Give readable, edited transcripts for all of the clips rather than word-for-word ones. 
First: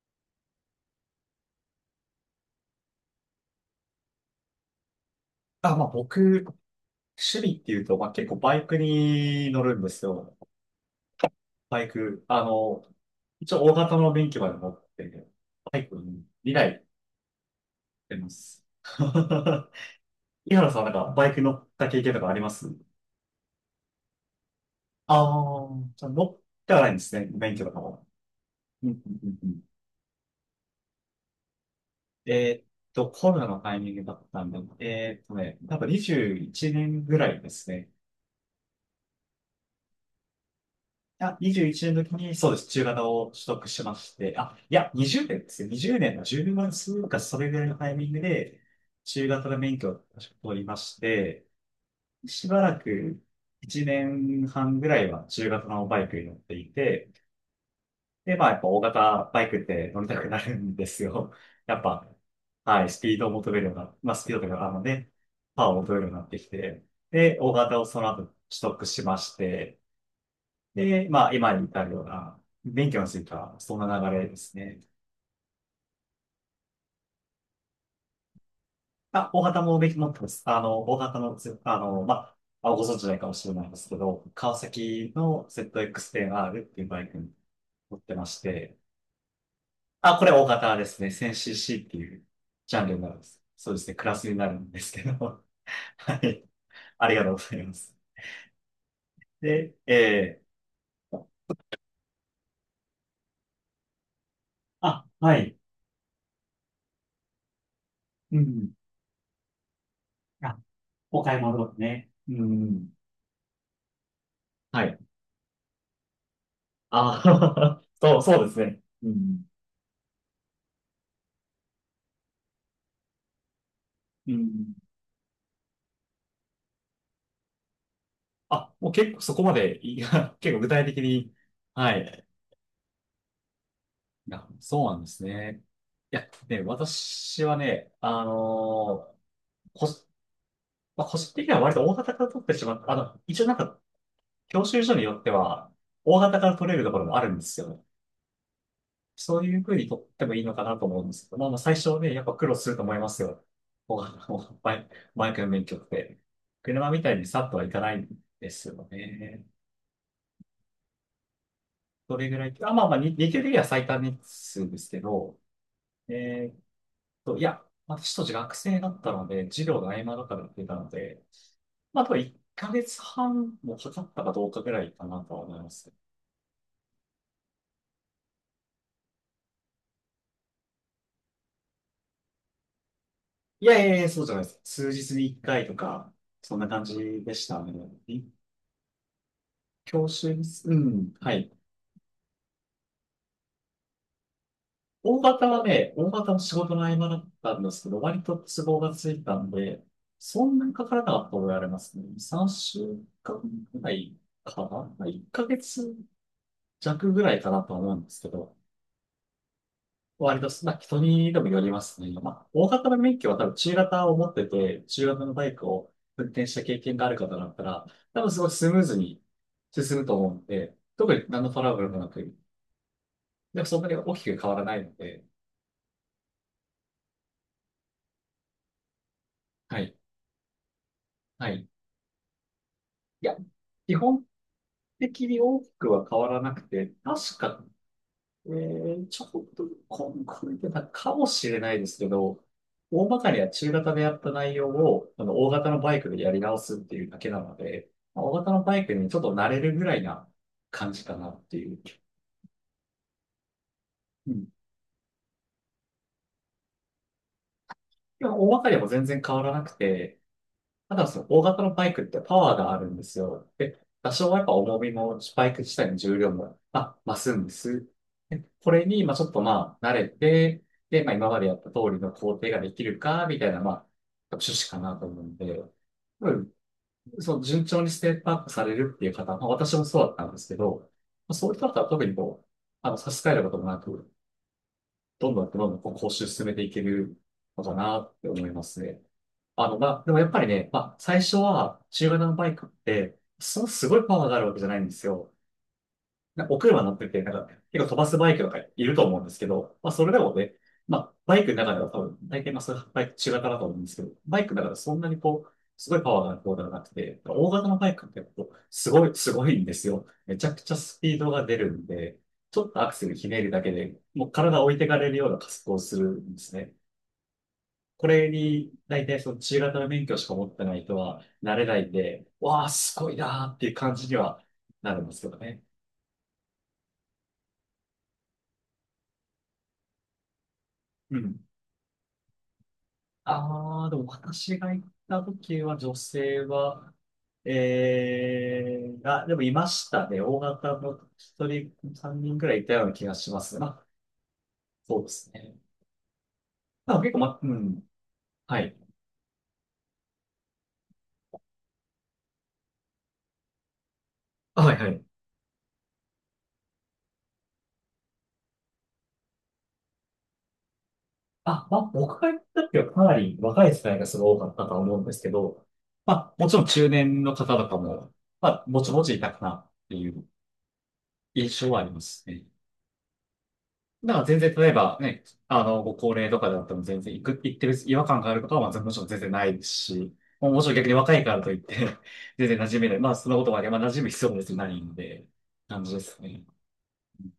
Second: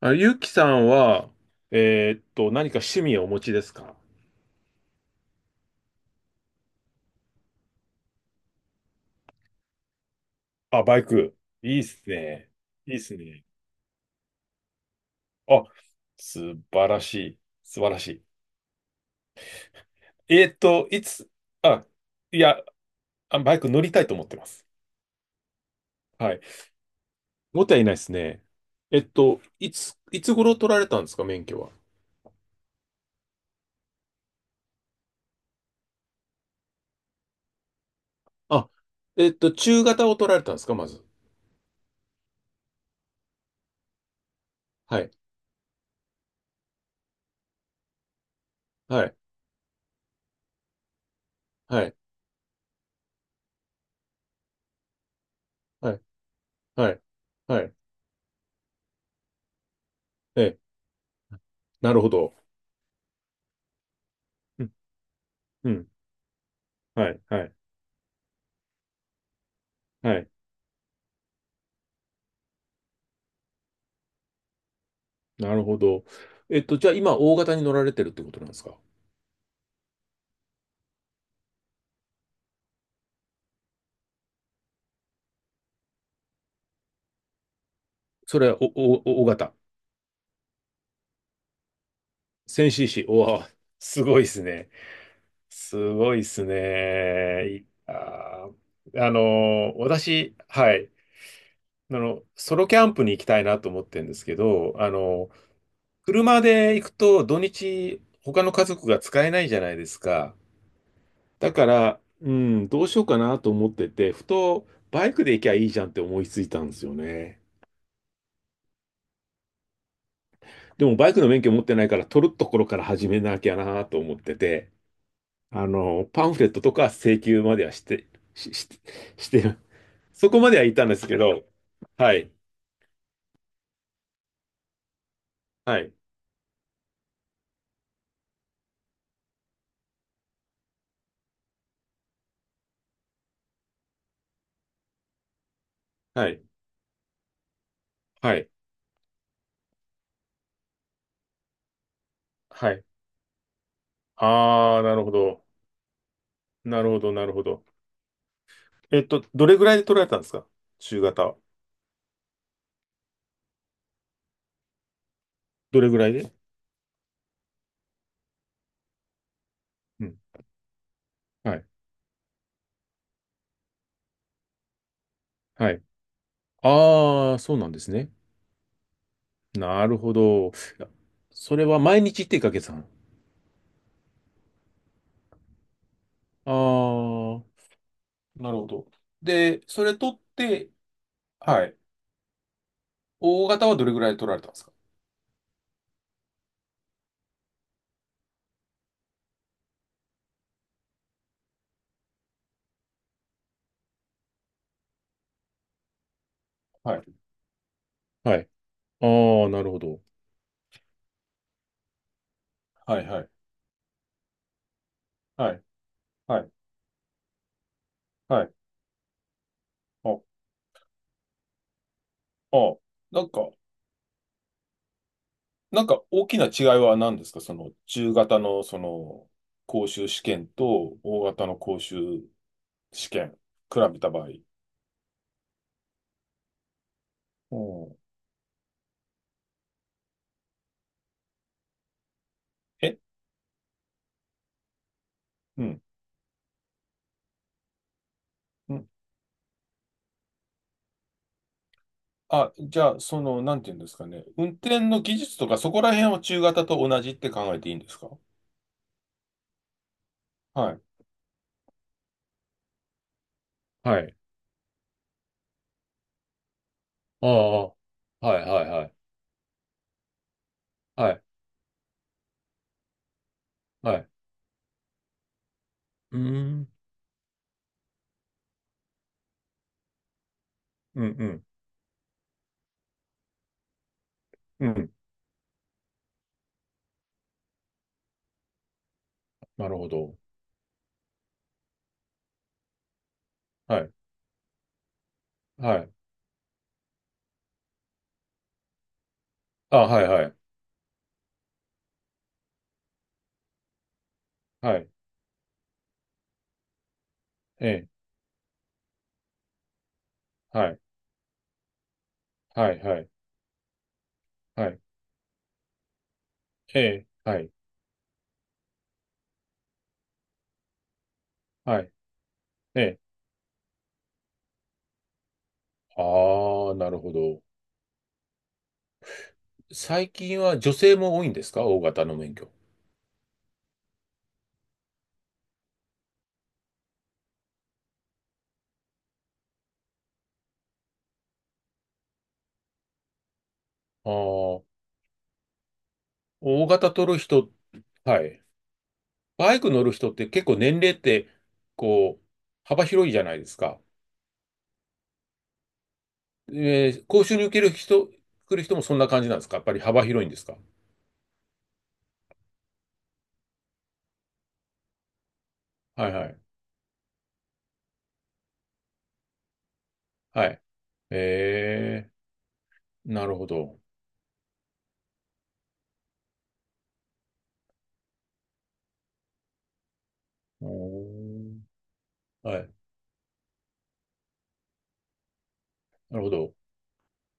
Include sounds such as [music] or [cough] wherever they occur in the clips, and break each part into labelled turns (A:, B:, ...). A: あ、ゆうきさんは、何か趣味をお持ちですか？
B: あ、まあ僕、趣味っていうと、まあ結構バイクに乗るんですよ。
A: あ、バイク。いい
B: バ
A: っ
B: イ
A: す
B: ク。
A: ね。いいっすね。
B: 一応大型の免許まで持ってて、
A: あ、
B: バイク2来
A: 素晴らしい。素晴らし
B: 乗って
A: い。
B: ます。[laughs]
A: えー
B: 井
A: っ
B: 原さん、
A: と、
B: なん
A: い
B: かバ
A: つ、
B: イク乗っ
A: あ、
B: た経験とかあ
A: い
B: りま
A: や、
B: す？
A: あバイク乗りたいと思ってます。
B: ああー、じゃあ乗
A: は
B: っ
A: い。
B: てはないんですね、免
A: も
B: 許
A: っ
B: と
A: た
B: か
A: いないで
B: も。
A: すね。
B: うんう
A: え
B: ん
A: っ
B: うん
A: と、
B: うん。
A: いつ、いつ頃取られたんですか、免許は。
B: えーっコロナのタイミングだったんで、多分21年ぐらいですね。
A: あ、えっと、中型を取られたんですか、まず。
B: あ、21年の時に、そうです。中型を取得しまして、あ、いや、
A: はい。
B: 20年ですよ。20年の10分数か、それぐらいのタイミングで、
A: はい。
B: 中型の免許を確か取りまして、
A: はい。
B: しばらく1年半ぐらいは中型の
A: はい。
B: バイクに乗ってい
A: はい。
B: て、
A: はい。
B: で、まあ、やっぱ大型バイクって乗りたくな
A: え
B: る
A: え、
B: んですよ。[laughs] やっ
A: なる
B: ぱ、
A: ほど。
B: はい、スピードを求めるような、まあ、スピードという
A: う
B: か、あ
A: ん。
B: のね、パ
A: う
B: ワーを
A: ん。
B: 求めるようになってきて、
A: はい。
B: で、
A: は
B: 大
A: い。
B: 型をその後取得しまして、
A: はい。
B: で、まあ、今に至るような、勉強については、そんな流れですね。
A: なるほど。えっと、じゃあ今、大型に乗られてるってことなんですか？
B: まあ、大畑も勉強持ってます。あの、大畑のつ、あの、まあ、ご存知ないかもしれないですけど、川崎の ZX-10R っていうバイクに乗ってま
A: そ
B: し
A: れは、お、
B: て、
A: お、お大型。
B: あ、これ大型ですね。1000cc っていうジャンルに
A: 1000cc。
B: なるん
A: お
B: です。
A: わ、
B: そうですね。
A: す
B: クラ
A: ごいで
B: スに
A: す
B: なるん
A: ね。
B: ですけど。
A: す
B: [laughs]
A: ご
B: は
A: いです
B: い。ありがとうご
A: ね。
B: ざ
A: い
B: います。
A: あー、あの
B: で、
A: 私、はい。あの、ソロキャンプに行きたいなと思ってるんですけど、あ
B: あ、
A: の、
B: はい。
A: 車で行くと土日、
B: う
A: 他の家
B: ん。
A: 族が使えないじゃないですか。
B: あ、お買い
A: だか
B: 物
A: ら、
B: ね。
A: う
B: う
A: ん、どう
B: ん。
A: しようかなと思ってて、ふと、
B: はい。
A: バイクで行きゃいいじゃんって思いついたんですよ
B: あ
A: ね。
B: あ、[laughs] そう、そうですね。うん。
A: でもバイクの免許持ってないから取るところから始めなきゃなと思っ
B: う
A: てて、
B: ん。
A: あの、パンフレットとか請求まではして、し、し、
B: あ、もう結構
A: し
B: そ
A: て
B: こま
A: る、
B: で、い
A: そ
B: や、
A: こ
B: [laughs]
A: ま
B: 結
A: で
B: 構
A: は
B: 具
A: い
B: 体
A: たんで
B: 的
A: すけ
B: に。
A: ど、
B: は
A: [laughs] は
B: い。
A: い、
B: いや、そうなんですね。
A: はい、
B: いや、ね、私はね、ー、個、まあ、個人的には割と大型から取ってしまった。一応なんか、教習所によっては、大
A: は
B: 型
A: い、
B: から取れるところもあるんですよ。
A: はい、
B: そういう風にとってもいいのかなと思うんですけど、まあまあ最初はね、やっぱ苦労す
A: は
B: ると
A: い。
B: 思いますよ。こうあのバ
A: ああ、
B: イ
A: なるほ
B: バイク
A: ど。
B: の免許って。
A: な
B: 車
A: るほ
B: みた
A: ど、
B: い
A: な
B: に
A: る
B: さ
A: ほ
B: っとは
A: ど。
B: いかないんですよ
A: えっと、
B: ね。
A: どれぐらいで取られたんですか、中型は。
B: どれぐらい、あ、まあまあ、日給的には最短日数ですけど、
A: どれぐらいで。
B: えーっいや、私当時学生だったので、授業の合
A: う
B: 間
A: ん。
B: とかでやってたので、
A: はい、
B: まあ、あと1ヶ月半もかかったかどうかぐらいかなとは思いま
A: はい。
B: す。
A: ああ、そうなんですね。なるほど。いや、それは毎日ってかけさん。
B: いやいやいや、そうじゃないです。数日に1回とか、
A: あ
B: そんな感じで
A: あ、
B: したね。
A: なるほど。で、それ
B: 教
A: 取っ
B: 習です
A: て、
B: うん、はい。
A: はい。大型はどれぐらい取られたんですか？
B: 大型はね、大型の仕事の合間だったんですけど、割と都合がついたんで、そんなにかからなかったと言われますね。2、3週間ぐらいかなま？ 1 ヶ月
A: はい。
B: 弱ぐらいかなと思うんですけ
A: はい。
B: ど、
A: ああ、なるほど。
B: 割とまあ人にでもよりますね。まあ、大型の
A: はい、
B: 免
A: は
B: 許
A: い、
B: は多分中型を持ってて、中型のバ
A: は
B: イ
A: い、
B: クを運
A: は
B: 転
A: い、
B: した経験がある方だったら、多分す
A: は
B: ごい
A: い。
B: スムーズに進むと
A: あ、
B: 思うんで、特に何のトラブルもなく、
A: あ、なんか、
B: でもそんなに大きく変わらないので、
A: なんか大きな違いは何ですか、その中型のその
B: は
A: 講
B: い。
A: 習試験と大型
B: はい。
A: の
B: い
A: 講習試
B: や、
A: 験、比
B: 基
A: べた
B: 本
A: 場合。
B: 的に大きくは変わらなくて、確
A: う
B: か、
A: ん。
B: ちょっと、これてたかもしれないですけど、
A: え、
B: 大まかには中型でやった内容を、大
A: う
B: 型の
A: ん。
B: バイクでやり直すっていうだけなので、まあ大型の
A: う
B: バイ
A: ん。
B: クにちょっと慣れるぐらいな感じかなっていう。
A: あ、じゃあ、その、なんていうんですかね。
B: うん。
A: 運転の技術とかそこら辺は中型と同じって考えていいんですか？
B: でも、大まかにはもう全然変わらなくて、
A: はい。
B: ただその大型のバイクってパワーがあるんですよ。で、
A: は
B: 多
A: い。
B: 少はやっぱ重みも、バイク自体の重量も、まあ、増
A: あ
B: すんで
A: あ、は
B: す。
A: い
B: で、
A: はい
B: こ
A: は
B: れ
A: い。
B: に、まあちょっとまあ慣れて、で、
A: は
B: まあ
A: い、
B: 今までやった通りの工程ができるか、みたいな、まあ、
A: はい。
B: 趣旨かなと思うんで、
A: うー
B: うん、
A: ん、
B: そう、順調にステップアップされるっていう方、まあ私もそうだったんですけど、
A: うん、う
B: まあ、
A: ん、
B: そういう人だったら特にこう、差し支えることもなく、
A: うん。
B: どんどんどんどんこう講習進めていけるのかなって思いますね。
A: なるほ
B: まあ、で
A: ど。
B: もやっぱりね、まあ、最初は中型のバイクって、その
A: は
B: す
A: い、
B: ごいパワーがあるわけじゃないんですよ。
A: はい。
B: なお車乗ってて、なんか、結構飛ばすバイクとかいると思うんですけど、
A: あ、
B: まあ、
A: は
B: そ
A: い
B: れで
A: は
B: も
A: い。
B: ね、まあ、バイクの中では多分、大体まあ、そういうバイク中型だと思うんですけど、バイクの中では
A: はい。
B: そんなにこう、すごいパワーがある方ではなくて、大型
A: え
B: のバ
A: え、
B: イクってこう、すごい、すごいんですよ。めちゃく
A: は
B: ちゃ
A: い、
B: スピードが出るんで、ちょっ
A: はい、
B: とアク
A: は
B: セ
A: い、
B: ルひねるだけで、もう体を
A: は
B: 置い
A: い。
B: てかれるような加速をするんですね。
A: ええ、はい、
B: これに、大体その中型の免許しか持ってない人は、慣れな
A: は
B: い
A: い。
B: んで、わあ、
A: え
B: す
A: え。
B: ごいなーっていう感じにはなるんですけどね。
A: ああ、なるほど。最近は女性
B: う
A: も多いん
B: ん。
A: ですか、大型の免許。
B: ああ、でも私が行った時は女性は、ええーあ、でもいましたね。大型の一人、三人くらいいたような気がしますね。まあ、
A: ああ、
B: そうですね。
A: 大型
B: まあ、結
A: 取
B: 構、
A: る
B: ま、う
A: 人、
B: ん。
A: はい。
B: はい。
A: バイク乗る人って結構年齢って、こう、幅広いじゃないですか。
B: あはいはい。
A: えー、講習に受ける人、来る人もそんな感じなんですか、やっぱり幅広いんですか？
B: あ、まあ、僕が行った時はかなり若い世代がすごい多かったと思うんですけど、
A: はいは
B: ま
A: い。
B: あ、もちろん中年の方とかも、まあ、もちもちいたかなっていう
A: はい。
B: 印象はありま
A: え
B: すね。
A: ー、なるほど。
B: だから全然、例えばね、ご高齢とかだっても全然行く、行ってる違和感があることは、まあ、もちろん全然ないですし、もうも
A: お
B: ちろん逆に若いからとい
A: ー、
B: って [laughs] 全然
A: は
B: 馴
A: い。
B: 染めない。まあ、そのことはね、まあ、馴染む必要も別にないんで、感じで
A: な
B: す
A: るほ
B: ね。
A: ど。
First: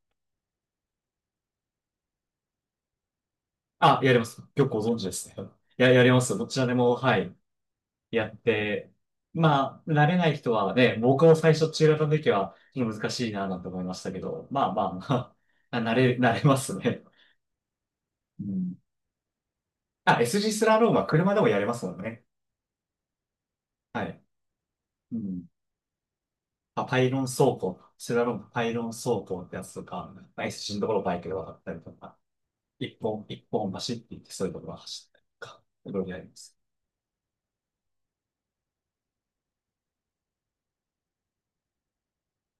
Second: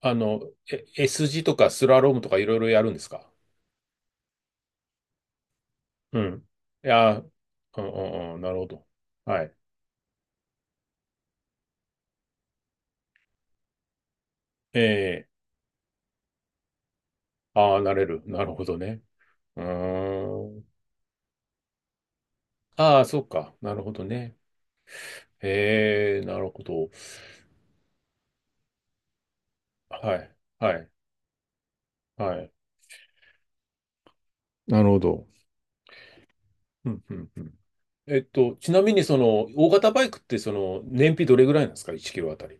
A: あの、え、 S 字とかスラロームとかいろいろやるんですか？
B: あ、やります。よくご存知ですね。いや、やり
A: う
B: ます。ど
A: ん。
B: ちらで
A: い
B: も、は
A: やー、
B: い。
A: うんう
B: や
A: ん
B: っ
A: うん、なるほど。
B: て、
A: はい。
B: まあ、慣れない人はね、僕も最初中型の時はちょっと難しいなぁなんて思いましたけど、まあまあ
A: え
B: まあ、[laughs] 慣れますね。
A: ー、ああ、なれる。
B: う
A: なるほ
B: ん。
A: どね。う
B: あ、SG スジ
A: ー
B: ース
A: ん。
B: ラロームは車でもやれますもんね。
A: ああ、そうか。なるほ
B: は
A: ど
B: い。
A: ね。
B: うん。
A: えー、なるほど。
B: パイロン走行、スラロームパイロン走行ってやつとか、
A: はい。
B: まあ、SG
A: は
B: のと
A: い。
B: ころをバイクで渡ったりとか、
A: はい。
B: 一本走っていってそういうところを
A: なるほ
B: 走ったり
A: ど。
B: とか、いろいろやります。
A: うんうんうん。えっと、ちなみにその、大型バイクってその、燃費どれぐらいなんですか？ 1 キロあたり。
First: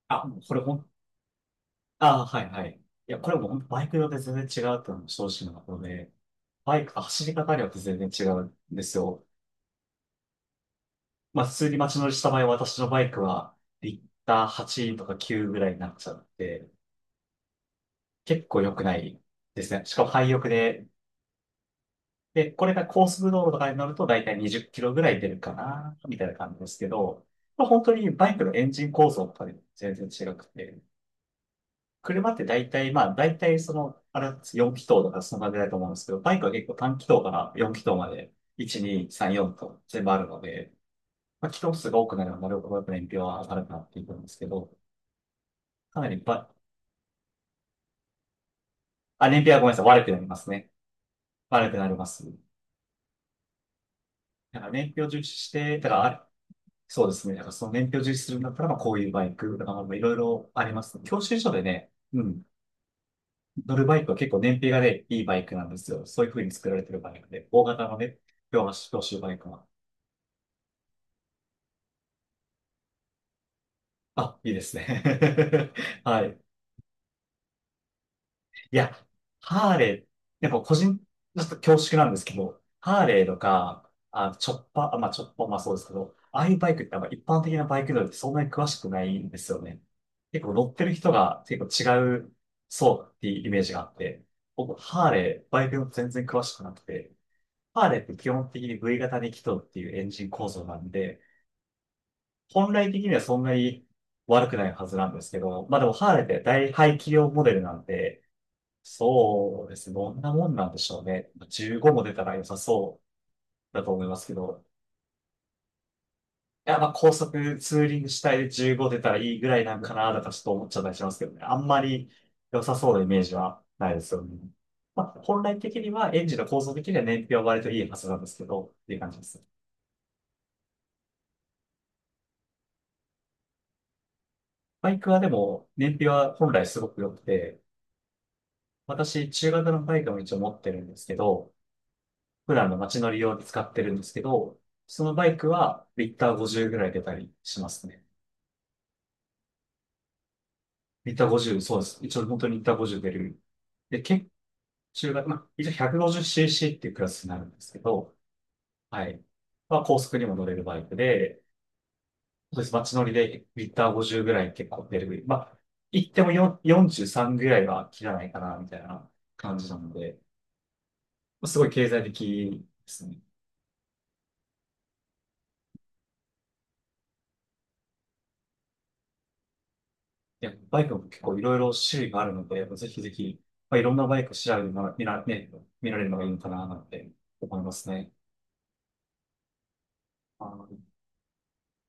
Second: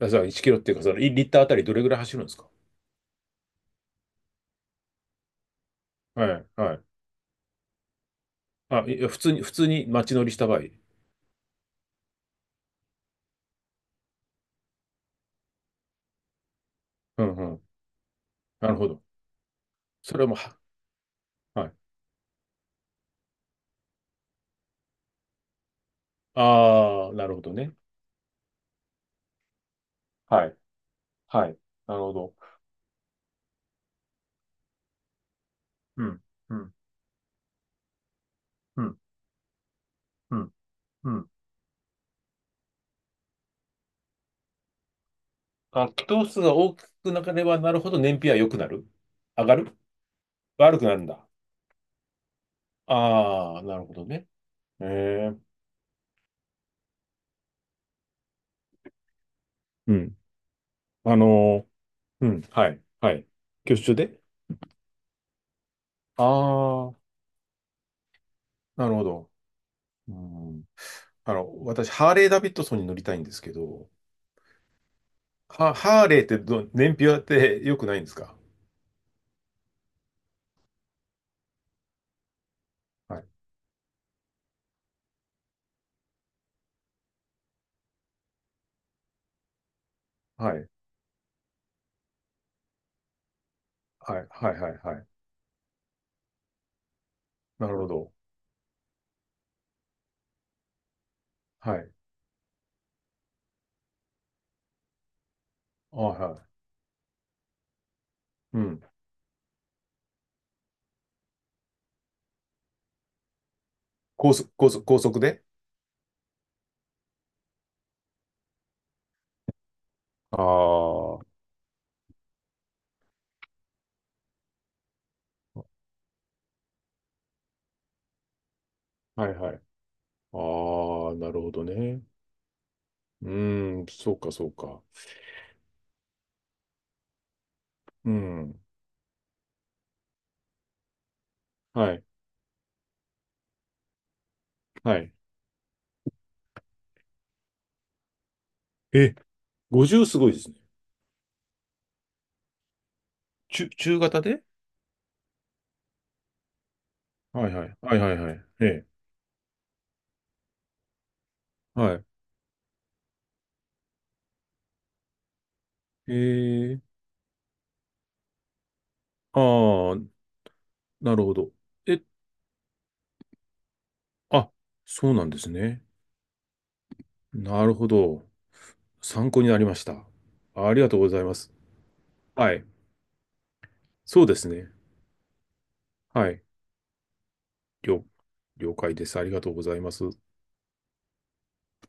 A: あ、そ
B: あ、
A: う、
B: もう
A: 1キ
B: こ
A: ロ
B: れ
A: っていう
B: 本
A: か、
B: 当
A: その、いリッターあたりどれぐらい走
B: あ
A: る
B: あ、
A: んです
B: は
A: か？
B: いはい。いや、これも本当バイクによって全然違うっていうのも正直なとことで、
A: はい、は
B: バイク、
A: い。
B: 走り方によって全然違うんで
A: あ、
B: す
A: いや普
B: よ。
A: 通に、普通に街乗りした場合。
B: まあ、普通に街乗りした場合、私のバイクは、リッター8とか9ぐらいになっちゃって、
A: うんうん。
B: 結構
A: な
B: 良
A: る
B: く
A: ほ
B: な
A: ど。
B: いですね。しかも
A: それ
B: 廃
A: も
B: 屋
A: は、
B: で、
A: はい。
B: で、これが高速道路とかに乗ると、だいたい20キロぐらい出るかな、みたいな感じですけ
A: ああ、
B: ど、
A: なるほど
B: まあ、
A: ね。
B: 本当にバイクのエンジン構造とかで全然違く
A: はい。
B: て、
A: はい。なるほ
B: 車
A: ど。
B: って大体、まあ、大体その、4気筒とかそんな感じだと思うんで
A: う
B: すけど、
A: ん。
B: バイクは
A: う
B: 結構
A: ん。
B: 短気筒から4気筒まで、1、
A: うん。
B: 2、3、4と全部ある
A: う
B: の
A: ん。
B: で、
A: うん。
B: まあ、気筒数が多くなればなるほどやっぱ燃費は上がるかなっていうんですけど、
A: あ、
B: か
A: 気
B: なり
A: 筒数
B: ば、
A: が大きくなければなるほど燃費は良くなる、
B: あ、燃
A: 上
B: 費
A: が
B: はごめんな
A: る、
B: さい、悪くなりますね。
A: 悪くなるんだ。
B: 悪くなります。
A: ああ、なるほどね。
B: だから
A: え
B: 燃費を重視し
A: え。
B: て、だからあ、そうですね。だからその燃費を重視するんだったら、まあ、こういうバイクとか、ま
A: う
B: あ、いろい
A: ん。
B: ろあります。
A: あ
B: 教習所で
A: の
B: ね、う
A: ー、うん。
B: ん、
A: はい。はい。
B: 乗
A: 挙
B: る
A: 手
B: バイクは
A: で、
B: 結構燃費がね、いいバイクなんですよ。そ
A: あ
B: ういう風に作られ
A: あ
B: て
A: ー、
B: るバイクで、大型のね、両
A: な
B: 足、
A: る
B: 教
A: ほ
B: 習
A: ど。
B: バイクは。
A: うん、あの、私、ハーレー・ダビッドソンに乗りたいんですけど、
B: あ、いいですね。
A: ハ、ハ
B: [laughs]
A: ーレー
B: は
A: っ
B: い。
A: てど、燃費はって良くないんですか？
B: いや、ハーレー、やっぱ個人、ちょっと恐縮なんですけど、ハー
A: は
B: レー
A: い。
B: とか、あ、チョッパー、まあチョッパー、まあそうですけど、ああいうバイクってあんま一般的なバイク乗りってそんなに詳しくないんですよね。結構
A: は
B: 乗
A: い。
B: ってる人が結構違う、そうっていうイメージがあっ
A: は
B: て、
A: い。はい。はい。
B: 僕、
A: はい。
B: ハーレー、バイク全然詳しくなくて、
A: なるほ
B: ハーレーっ
A: ど。
B: て基本的に V 型に気筒っていうエンジン構造なんで、
A: はい。
B: 本来的にはそんなに悪くないはずなんですけど、まあでも
A: あ、
B: ハーレーって
A: は
B: 大排気量モデルなんで、
A: い。うん。
B: そうですね、どんなもんなんでしょうね。15も出たら良さそうだと思います
A: 高
B: け
A: 速、
B: ど、
A: 高速、高速で。
B: いや、まあ高速ツーリング主体で15出たらいいぐらいなんかな、とか
A: あ
B: ちょっと思っちゃったりしま
A: あ、
B: す
A: は
B: けどね。あんまり良さそうなイメージはないですよね。まあ、本来的にはエンジンの構造的には燃費は割といいはずなんですけど、っていう感じ
A: い
B: ですね。
A: はい。ああ、なるほどね。うーん、そうか、そうか。
B: バイクはでも、燃費は本来すごく良くて、
A: うん。
B: 私、中型のバイクも一応持ってるんですけど、
A: はい。
B: 普段の街乗り用で使ってるんですけど、
A: は
B: そ
A: い。
B: のバイクはリッター50ぐらい出たりしますね。
A: え、50すごいですね。
B: リッター50、そうです。一応本当にリッター50出る。
A: 中、中
B: で、
A: 型
B: 結構
A: で。
B: 中型、まあ、一応 150cc っていうクラスになる
A: は
B: ん
A: い
B: で
A: は
B: すけ
A: い。はいは
B: ど、
A: いはい。ええ。
B: はい。まあ、高速にも乗れるバイクで、
A: はい。
B: そうです。街乗りでリッター50ぐらい結構出る。まあ、行っ
A: え
B: ても4
A: え。
B: 43ぐらいは切らないかな、みたいな感じなの
A: ああ、
B: で、
A: なるほど。
B: すごい経済
A: え、
B: 的ですね。
A: あ、そうなんですね。なるほど。参考になりました。
B: で
A: あ
B: バ
A: り
B: イ
A: が
B: ク
A: とう
B: も
A: ござ
B: 結
A: いま
B: 構い
A: す。
B: ろいろ種類があるの
A: はい。
B: で、ぜひぜひ、まあ、いろんなバ
A: そ
B: イ
A: う
B: クを
A: です
B: 調べて
A: ね。
B: 見ら、ね、見られるのがいい
A: は
B: の
A: い。
B: かな、なんて思います
A: 了、
B: ね。
A: 了解です。ありがとうございます。
B: あの